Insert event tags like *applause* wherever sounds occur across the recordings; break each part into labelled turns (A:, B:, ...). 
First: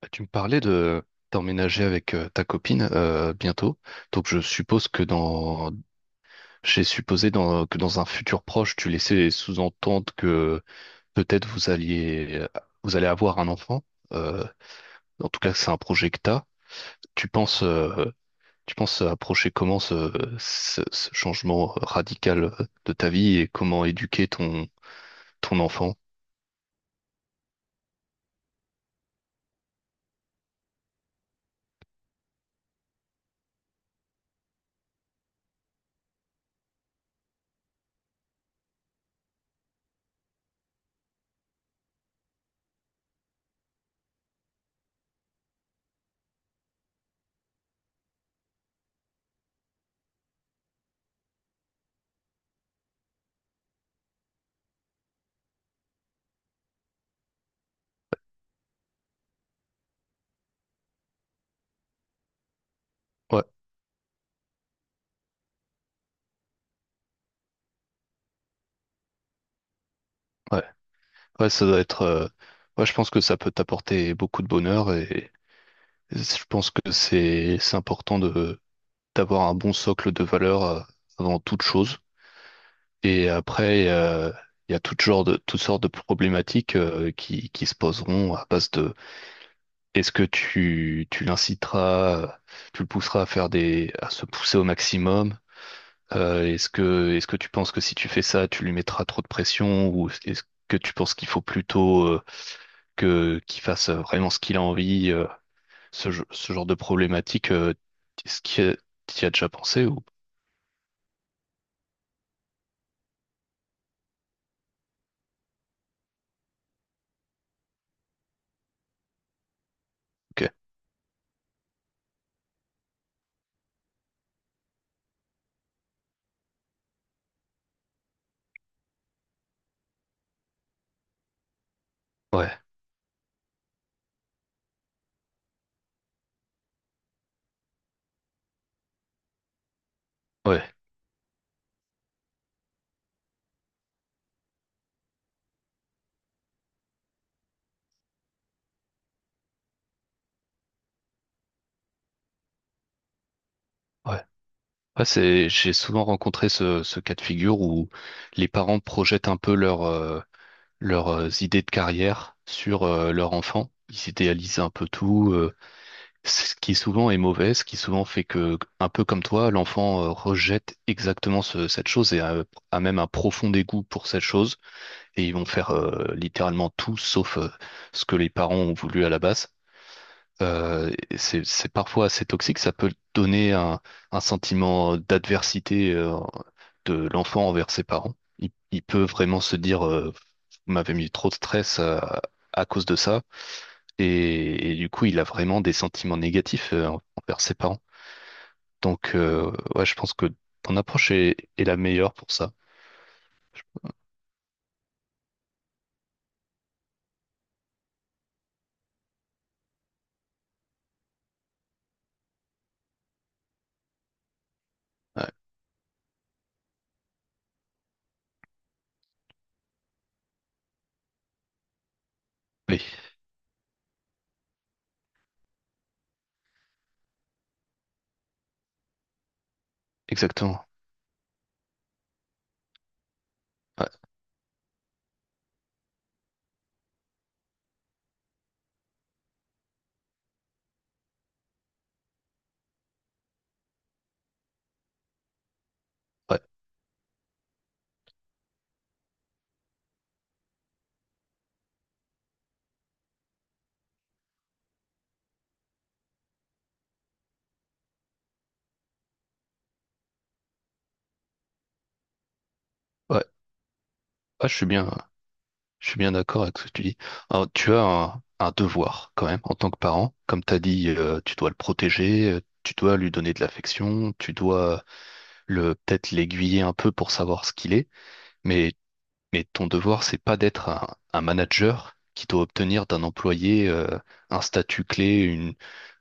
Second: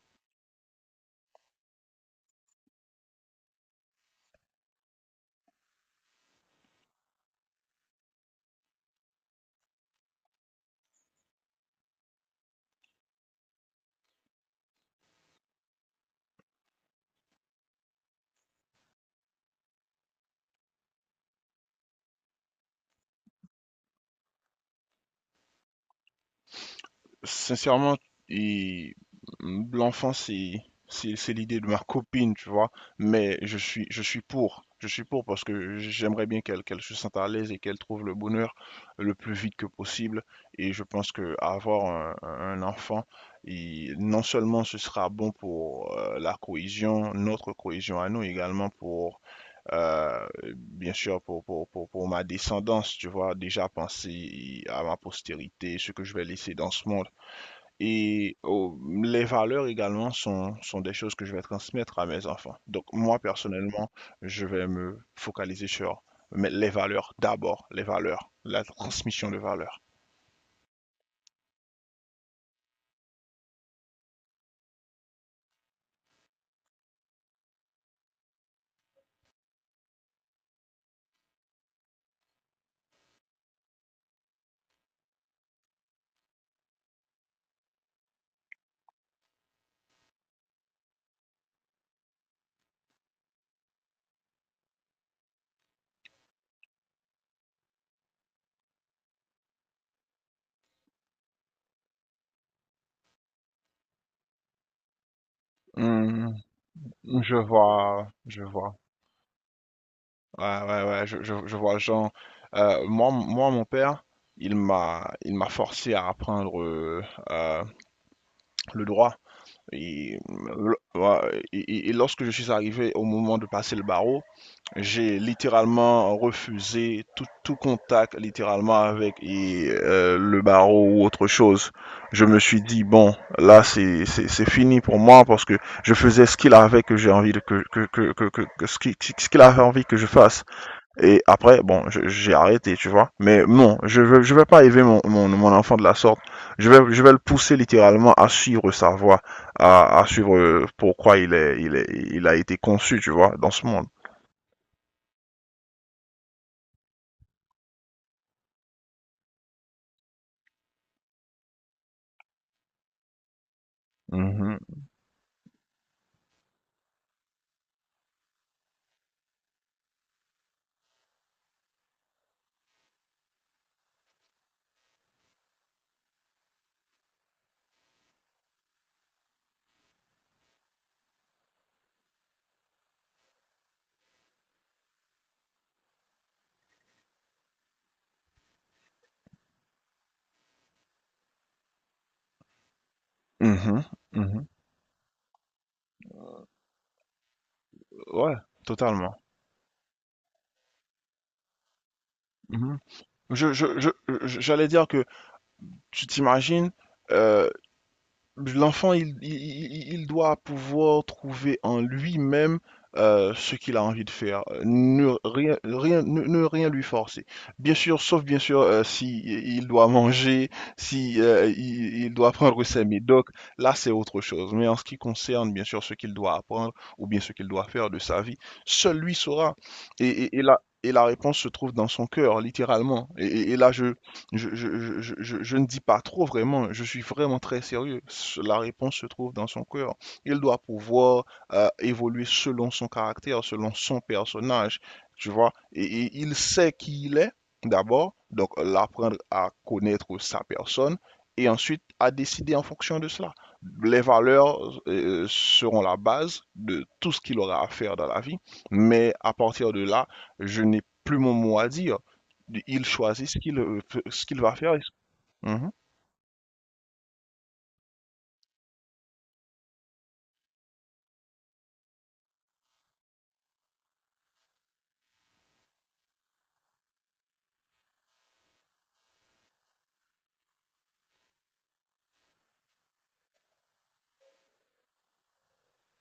A: Tu me parlais de t'emménager avec ta copine bientôt. Donc je suppose que dans J'ai supposé que dans un futur proche, tu laissais sous-entendre que peut-être vous allez avoir un enfant. Euh, En tout cas, c'est un projet que t'as. Tu penses euh, tu penses approcher comment ce changement radical de ta vie et comment éduquer ton enfant?
B: Sincèrement, et l'enfant, c'est l'idée de ma copine, tu vois. Mais je suis pour, je suis pour parce que j'aimerais bien qu'elle se sente à l'aise et qu'elle trouve le bonheur le plus vite que possible. Et je pense que avoir un enfant, non seulement ce sera bon pour la cohésion, notre cohésion à nous également pour euh, bien sûr pour ma descendance, tu vois, déjà penser à ma postérité, ce que je vais laisser dans ce monde. Et les valeurs également sont des choses que je vais transmettre à mes enfants. Donc moi,
A: Ouais,
B: personnellement, je vais me focaliser sur mais les valeurs d'abord, les valeurs, la transmission de valeurs.
A: ouais. Ouais, ça doit être ouais, je pense que ça peut t'apporter beaucoup de bonheur. Je pense que c'est important de d'avoir un bon socle de valeurs avant toute chose. Et après, il y a toutes sortes de problématiques qui se poseront à base de est-ce que tu l'inciteras, tu le pousseras à faire des à se pousser au maximum. Est-ce que tu penses que si tu fais ça, tu lui mettras trop de pression, ou est-ce que tu penses qu'il faut plutôt que qu'il fasse vraiment ce qu'il a envie?
B: Hum,
A: Ce genre de problématique, est-ce
B: je vois.
A: que tu as déjà pensé ou...
B: Ouais, ouais, ouais, je vois Jean. Mon père, il m'a forcé à apprendre euh, le droit. Et,
A: Ok.
B: ouais, et lorsque je suis arrivé au moment de passer le barreau, j'ai littéralement refusé tout, tout contact littéralement avec et, le barreau ou autre chose. Je me
A: Ouais,
B: suis dit, bon, là, c'est fini pour moi parce que je faisais ce qu'il avait que j'ai envie de, ce qu'il avait envie que je fasse.
A: ouais,
B: Et après, bon, j'ai arrêté, tu vois. Mais non, je veux pas élever mon enfant de la sorte. Je vais le pousser littéralement à suivre sa voie, à suivre pourquoi il a été conçu, tu vois, dans ce monde.
A: ouais. Ouais, c'est, j'ai souvent rencontré ce cas de figure où les parents projettent un peu leur, leurs idées de carrière sur leur enfant. Ils
B: Mhm.
A: idéalisent un peu tout, ce qui souvent est mauvais, ce qui souvent fait que, un peu comme toi, l'enfant rejette exactement cette chose et a, a même un profond dégoût pour cette chose. Et ils vont faire littéralement tout sauf ce que les parents ont voulu à la base. Et c'est parfois assez toxique, ça peut donner un sentiment d'adversité de l'enfant envers ses parents. Il peut vraiment se dire, vous m'avez mis trop de stress à cause de ça,
B: Mhm, mhm.
A: et du coup, il a vraiment des sentiments négatifs envers ses parents.
B: Ouais, totalement.
A: Donc, ouais, je pense que ton approche est la meilleure pour ça.
B: Mhm. Je je je je j'allais dire que tu t'imagines, euh, l'enfant, il doit pouvoir trouver en lui-même ce qu'il a envie de faire. Ne
A: Ouais,
B: rien lui forcer. Bien sûr, sauf bien sûr si il doit manger, si il doit prendre
A: oui,
B: ses médocs. Là, c'est autre chose. Mais en ce qui concerne bien sûr ce qu'il doit apprendre ou bien ce qu'il doit faire de sa vie, seul lui saura.
A: exactement.
B: Et la réponse se trouve dans son cœur, littéralement. Et là,
A: Ouais,
B: je ne dis pas trop vraiment, je suis vraiment très sérieux. La réponse se trouve dans son cœur. Il doit pouvoir évoluer selon son caractère, selon son personnage, tu vois. Et il
A: ouais,
B: sait qui il est, d'abord, donc l'apprendre à connaître sa personne, et ensuite à décider en fonction de cela. Les valeurs seront la base de tout ce qu'il aura à faire dans la vie, mais à partir de là, je n'ai plus mon mot à dire. Il
A: ouais.
B: choisit ce qu'il ce qu'il
A: Ouais,
B: va
A: je suis
B: faire.
A: bien.
B: Mhm.
A: Je suis bien d'accord avec ce que tu dis. Alors, tu as un devoir quand même en tant que parent. Comme tu as dit, tu dois le protéger, tu dois lui donner de l'affection, tu dois le peut-être l'aiguiller un peu pour savoir ce qu'il est. Mais, mais ton devoir, c'est pas d'être un manager qui doit obtenir d'un employé un statut clé, une,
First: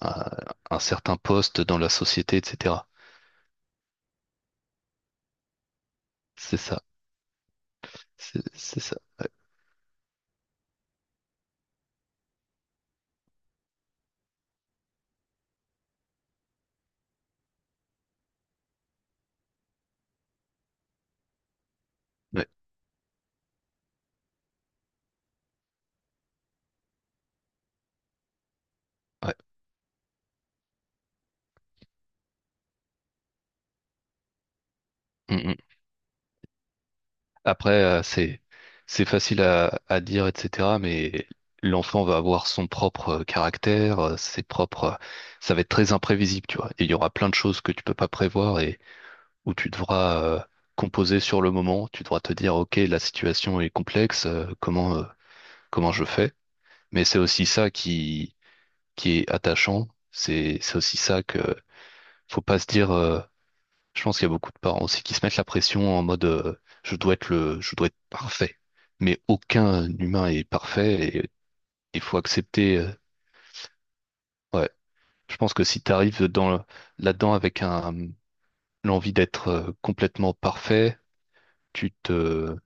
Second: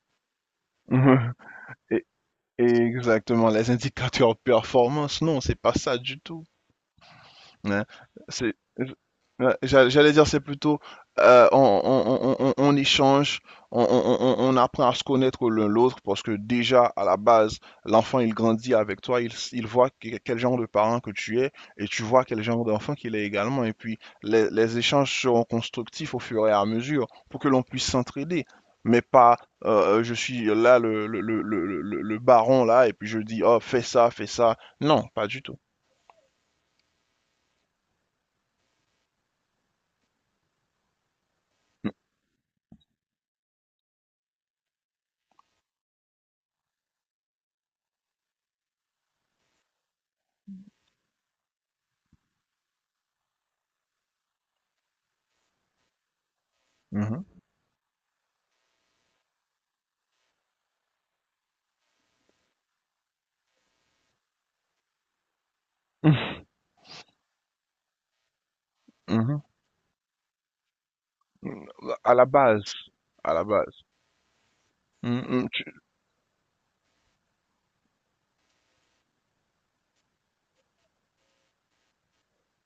A: un, un
B: *laughs*
A: certain
B: Mhm.
A: poste dans la
B: Et-
A: société, etc.
B: Exactement, les indicateurs performance, non, c'est pas ça du tout.
A: C'est ça.
B: Ouais,
A: C'est
B: c'est,
A: c'est ça.
B: ouais, j'allais dire, c'est plutôt euh, on, on échange, on apprend à se connaître l'un l'autre parce que déjà à la base, l'enfant il grandit avec toi, il voit quel genre de parent que tu es et tu vois quel
A: Ouais.
B: genre d'enfant qu'il est également. Et puis les échanges seront constructifs au fur et à mesure pour que l'on puisse s'entraider. Mais
A: Ouais.
B: pas je suis là le baron là et puis je dis oh fais ça, fais ça. Non, pas
A: Mm,
B: du tout.
A: mm. Après, c'est facile à dire, etc. Mais l'enfant va avoir son propre caractère, ses propres. Ça va être très imprévisible, tu vois. Et il y aura plein de choses que tu peux pas prévoir et où tu devras composer sur le moment. Tu devras te dire, ok, la situation est complexe. Comment je fais? Mais c'est
B: Mhm.
A: aussi ça qui est attachant. C'est aussi ça que faut pas se dire. Je pense qu'il y a beaucoup de parents aussi qui se mettent la pression en mode je dois être parfait. Mais
B: Mhm. *laughs*
A: aucun humain est parfait et
B: Mm,
A: il
B: à
A: faut
B: la base,
A: accepter.
B: à la base.
A: Ouais,
B: Mm,
A: je
B: mm,
A: pense que si tu arrives là-dedans avec un l'envie d'être complètement parfait, tu te,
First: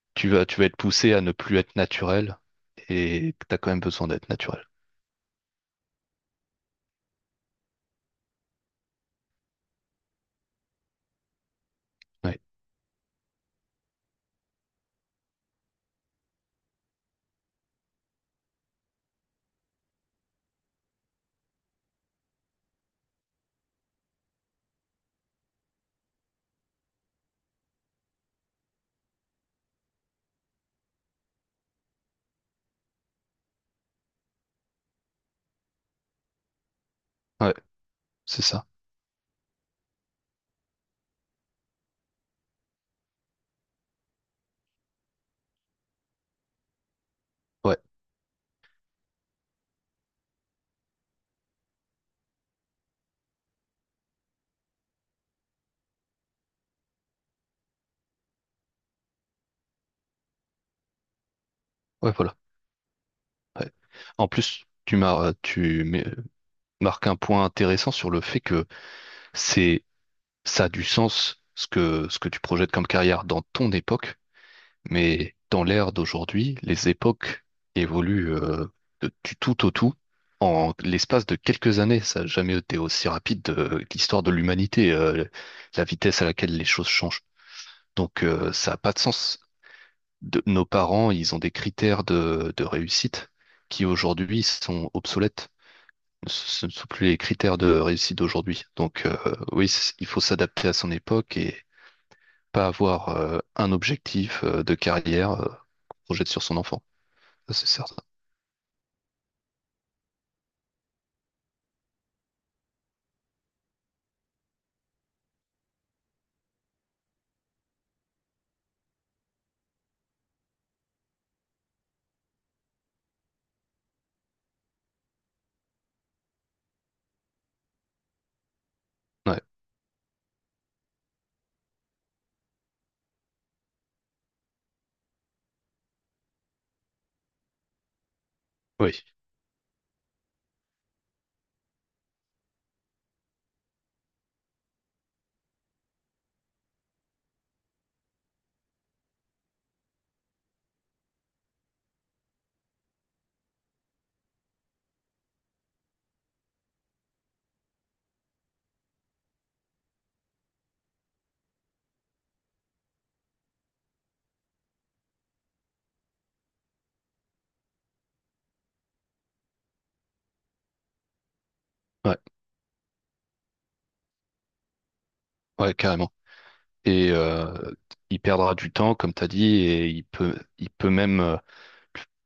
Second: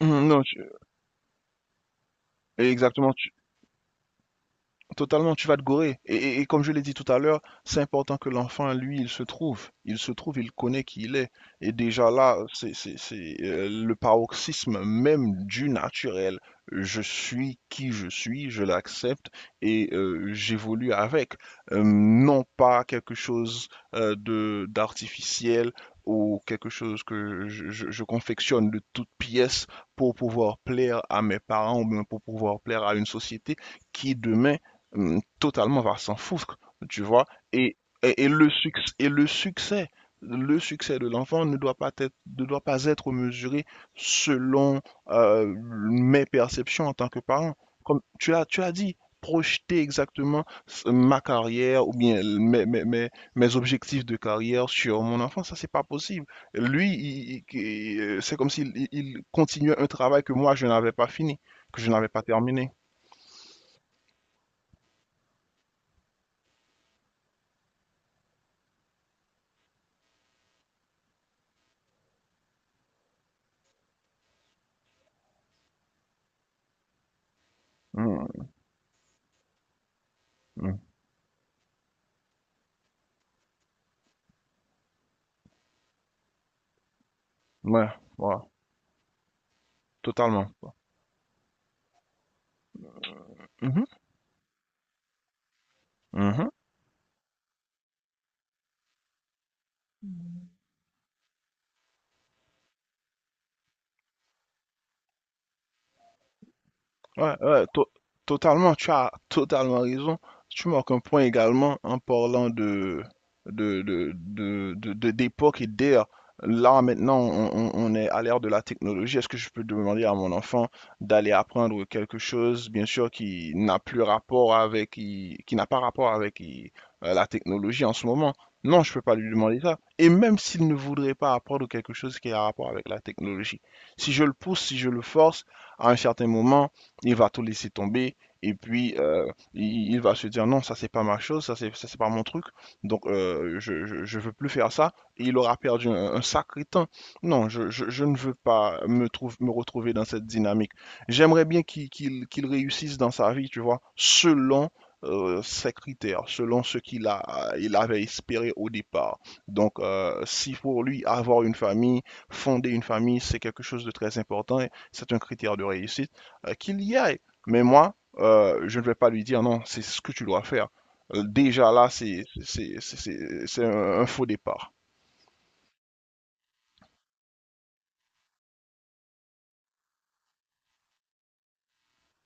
B: non,
A: tu vas être poussé à ne plus être naturel
B: exactement.
A: et tu as quand même besoin d'être naturel.
B: Totalement, tu vas te gourer. Et comme je l'ai dit tout à l'heure, c'est important que l'enfant, lui, il se trouve. Il se trouve, il connaît qui il est. Et déjà là,
A: Ouais,
B: c'est, le paroxysme même du naturel. Je suis qui je suis, je l'accepte et j'évolue avec. Non pas quelque chose de d'artificiel ou quelque chose que je confectionne de toutes pièces pour pouvoir plaire à mes parents ou bien pour pouvoir plaire à une société qui demain totalement va s'en foutre, tu vois.
A: ouais,
B: Et,
A: c'est ça.
B: et le succès de l'enfant ne doit pas être, ne doit pas être mesuré selon euh, mes perceptions en tant que parent.
A: Ouais,
B: Comme tu as dit, projeter exactement ma carrière ou bien mes objectifs de carrière sur mon enfant, ça c'est pas possible. Lui, c'est comme s'il il continuait un travail que moi je n'avais pas fini, que je n'avais
A: ouais,
B: pas
A: voilà.
B: terminé.
A: Ouais. En plus, tu marques un point intéressant sur le fait que c'est ça a du sens ce que tu projettes comme carrière dans ton époque, mais dans l'ère d'aujourd'hui, les époques évoluent
B: Mm,
A: du tout au tout en
B: mm.
A: l'espace de quelques années. Ça n'a jamais été aussi rapide de l'histoire de l'humanité, la vitesse à laquelle les choses changent.
B: Ouais,
A: Donc
B: ouais.
A: ça n'a pas de sens.
B: Totalement,
A: Nos
B: quoi.
A: parents, ils ont des critères de réussite
B: Mmh
A: qui
B: mh.
A: aujourd'hui sont obsolètes.
B: Mmh.
A: Ce ne sont plus les critères de réussite d'aujourd'hui. Donc oui, il faut s'adapter à son époque et pas avoir un objectif de carrière projette sur son enfant.
B: Ouais,
A: Ça,
B: ouais,
A: c'est
B: to-
A: certain.
B: totalement, tu as totalement raison. Tu marques un point également en parlant de, d'époque et d'ère. Là, maintenant, on est à l'ère de la technologie. Est-ce que je peux demander à mon enfant d'aller apprendre quelque chose, bien sûr, qui n'a plus rapport avec, qui n'a pas rapport avec la technologie en ce moment? Non, je peux pas lui
A: Ouais,
B: demander ça. Et même s'il ne voudrait pas apprendre quelque chose qui a rapport avec la technologie. Si je le pousse, si je le force, à un certain moment, il va tout laisser tomber et
A: oui,
B: puis il va se dire non, ça c'est pas ma chose, ça, c'est pas mon truc, donc je veux plus faire ça. Et il aura perdu un sacré temps. Non, je ne veux pas me, trouve, me retrouver dans cette dynamique. J'aimerais bien qu'il réussisse dans sa vie, tu vois, selon ses critères, selon ce qu'il a, il avait espéré au départ. Donc, si pour lui, avoir une famille, fonder une famille, c'est quelque chose de très important, c'est un critère de réussite qu'il y aille. Mais moi, je ne vais pas lui dire non, c'est ce que tu dois faire. Déjà là,
A: ouais,
B: c'est un faux départ,
A: ouais, carrément. Et il perdra du temps, comme tu as dit, et il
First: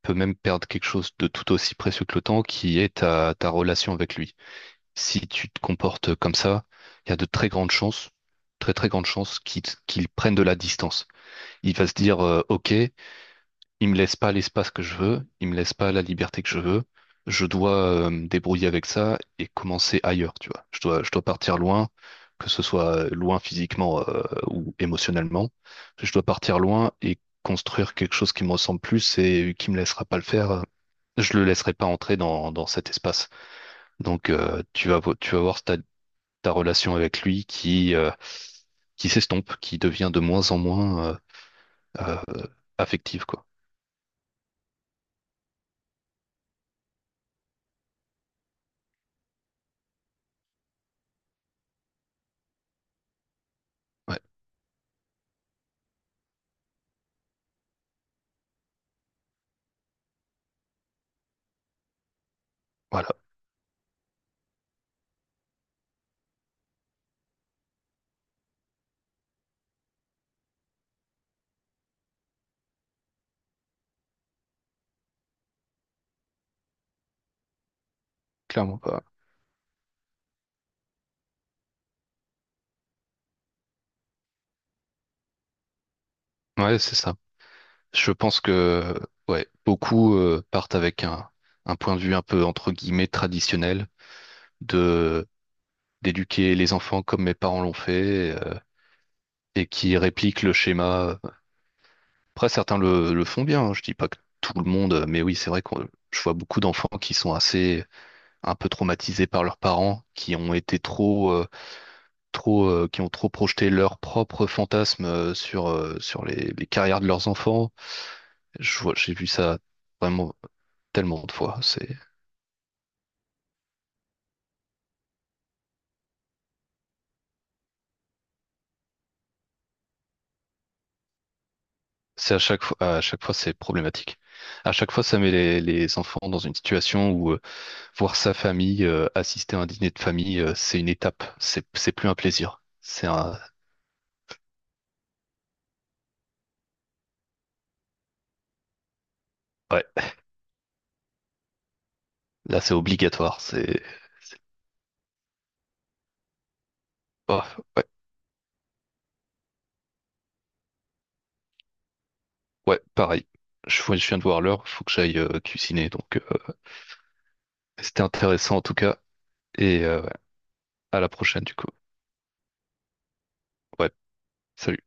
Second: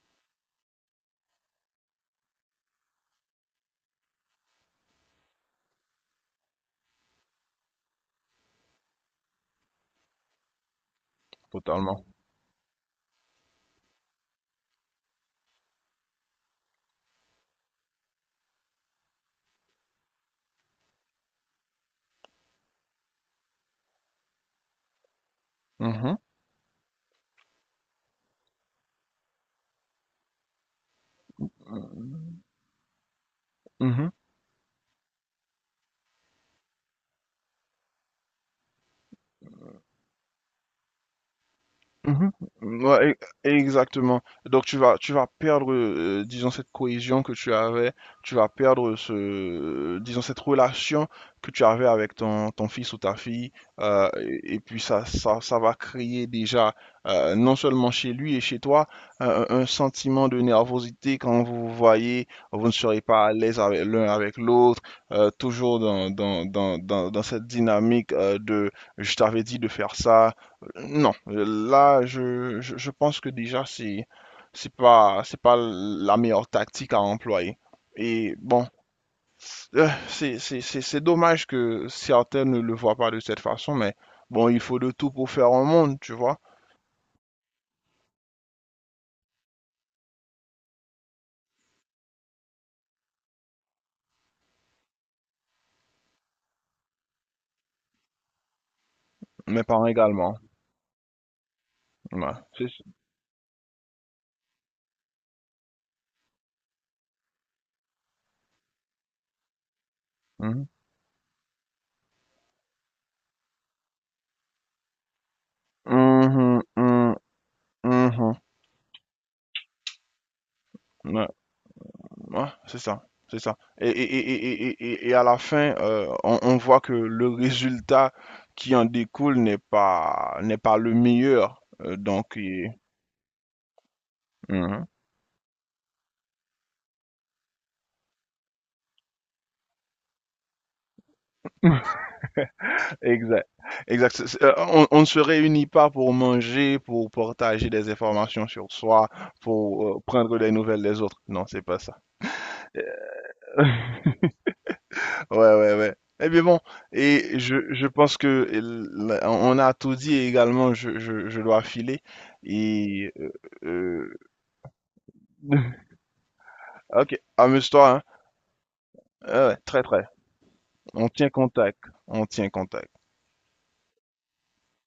A: peut même perdre quelque chose de tout aussi précieux que le temps, qui est ta, ta relation avec lui. Si tu te comportes comme ça, il y a de très grandes chances, très très grandes chances qu'il prenne de la distance. Il va se
B: totalement.
A: dire, OK. Il me laisse pas l'espace que je veux, il me laisse pas la liberté que je veux. Je dois me débrouiller avec ça et commencer ailleurs, tu vois. Je dois partir loin, que ce soit loin physiquement ou émotionnellement. Je
B: Mhm,
A: dois partir loin et construire quelque chose qui me ressemble plus et qui me laissera pas le faire. Je le laisserai pas entrer dans cet espace.
B: mhm.
A: Donc tu vas voir ta, ta relation avec lui qui s'estompe, qui devient de moins en moins euh,
B: Mhm. Ouais,
A: affective, quoi.
B: exactement. Donc tu vas perdre disons cette cohésion que tu avais, tu vas perdre ce disons cette relation que tu avais avec ton fils ou ta fille
A: Ouais,
B: et puis ça va créer déjà non seulement chez lui et chez toi un sentiment de nervosité quand vous vous voyez, vous ne serez
A: voilà,
B: pas à l'aise avec l'un avec l'autre, toujours dans cette dynamique de je t'avais dit de faire ça non, là, je pense que déjà, c'est pas la meilleure tactique à employer. Et bon,
A: clairement.
B: c'est dommage que certains ne le voient pas de cette façon, mais bon, il faut de tout pour faire un monde, tu vois.
A: Ouais, c'est ça. Je pense que ouais, beaucoup partent avec un point de vue un peu entre guillemets traditionnel de d'éduquer les enfants comme mes parents l'ont fait
B: Mes
A: et
B: parents
A: qui
B: également.
A: répliquent le schéma.
B: Ouais,
A: Après,
B: c'est
A: certains
B: ça.
A: le font bien, hein, je dis pas que tout le monde, mais oui, c'est vrai que je vois beaucoup d'enfants qui sont assez un peu traumatisés par leurs parents, qui ont
B: Mhm.
A: été trop qui ont trop projeté leurs propres fantasmes sur sur
B: Mhm,
A: les carrières de
B: mhm,
A: leurs enfants.
B: mhm.
A: J'ai vu ça vraiment tellement
B: Ouais.
A: de fois.
B: Ouais, c'est ça, c'est ça. Et à la fin, on voit que le résultat qui en découle n'est pas, n'est pas le meilleur.
A: C'est
B: Donc, et-
A: à chaque fois, c'est problématique. À
B: Mhm.
A: chaque fois, ça met les enfants dans une situation où voir sa famille, assister à un dîner de famille, c'est une étape. C'est
B: *laughs*
A: plus un plaisir. C'est un,
B: Exact. Exact. On ne se réunit pas pour manger, pour partager des informations sur soi, pour
A: ouais,
B: prendre des nouvelles des autres. Non, c'est pas ça.
A: là, c'est
B: *laughs*
A: obligatoire. C'est-
B: Ouais, ouais, ouais. Eh bien bon, et
A: oh, ouais,
B: je pense que on a tout dit et également je dois filer.
A: ouais,
B: Et
A: pareil. Je
B: euh,
A: viens de voir l'heure. Faut que j'aille
B: *laughs*
A: cuisiner. Donc,
B: ok, amuse-toi, hein.
A: c'était intéressant en tout cas.
B: Ouais, ouais, très
A: Et
B: très.
A: ouais, à
B: On
A: la
B: tient
A: prochaine du coup.
B: contact. On tient contact.
A: Ouais. Salut.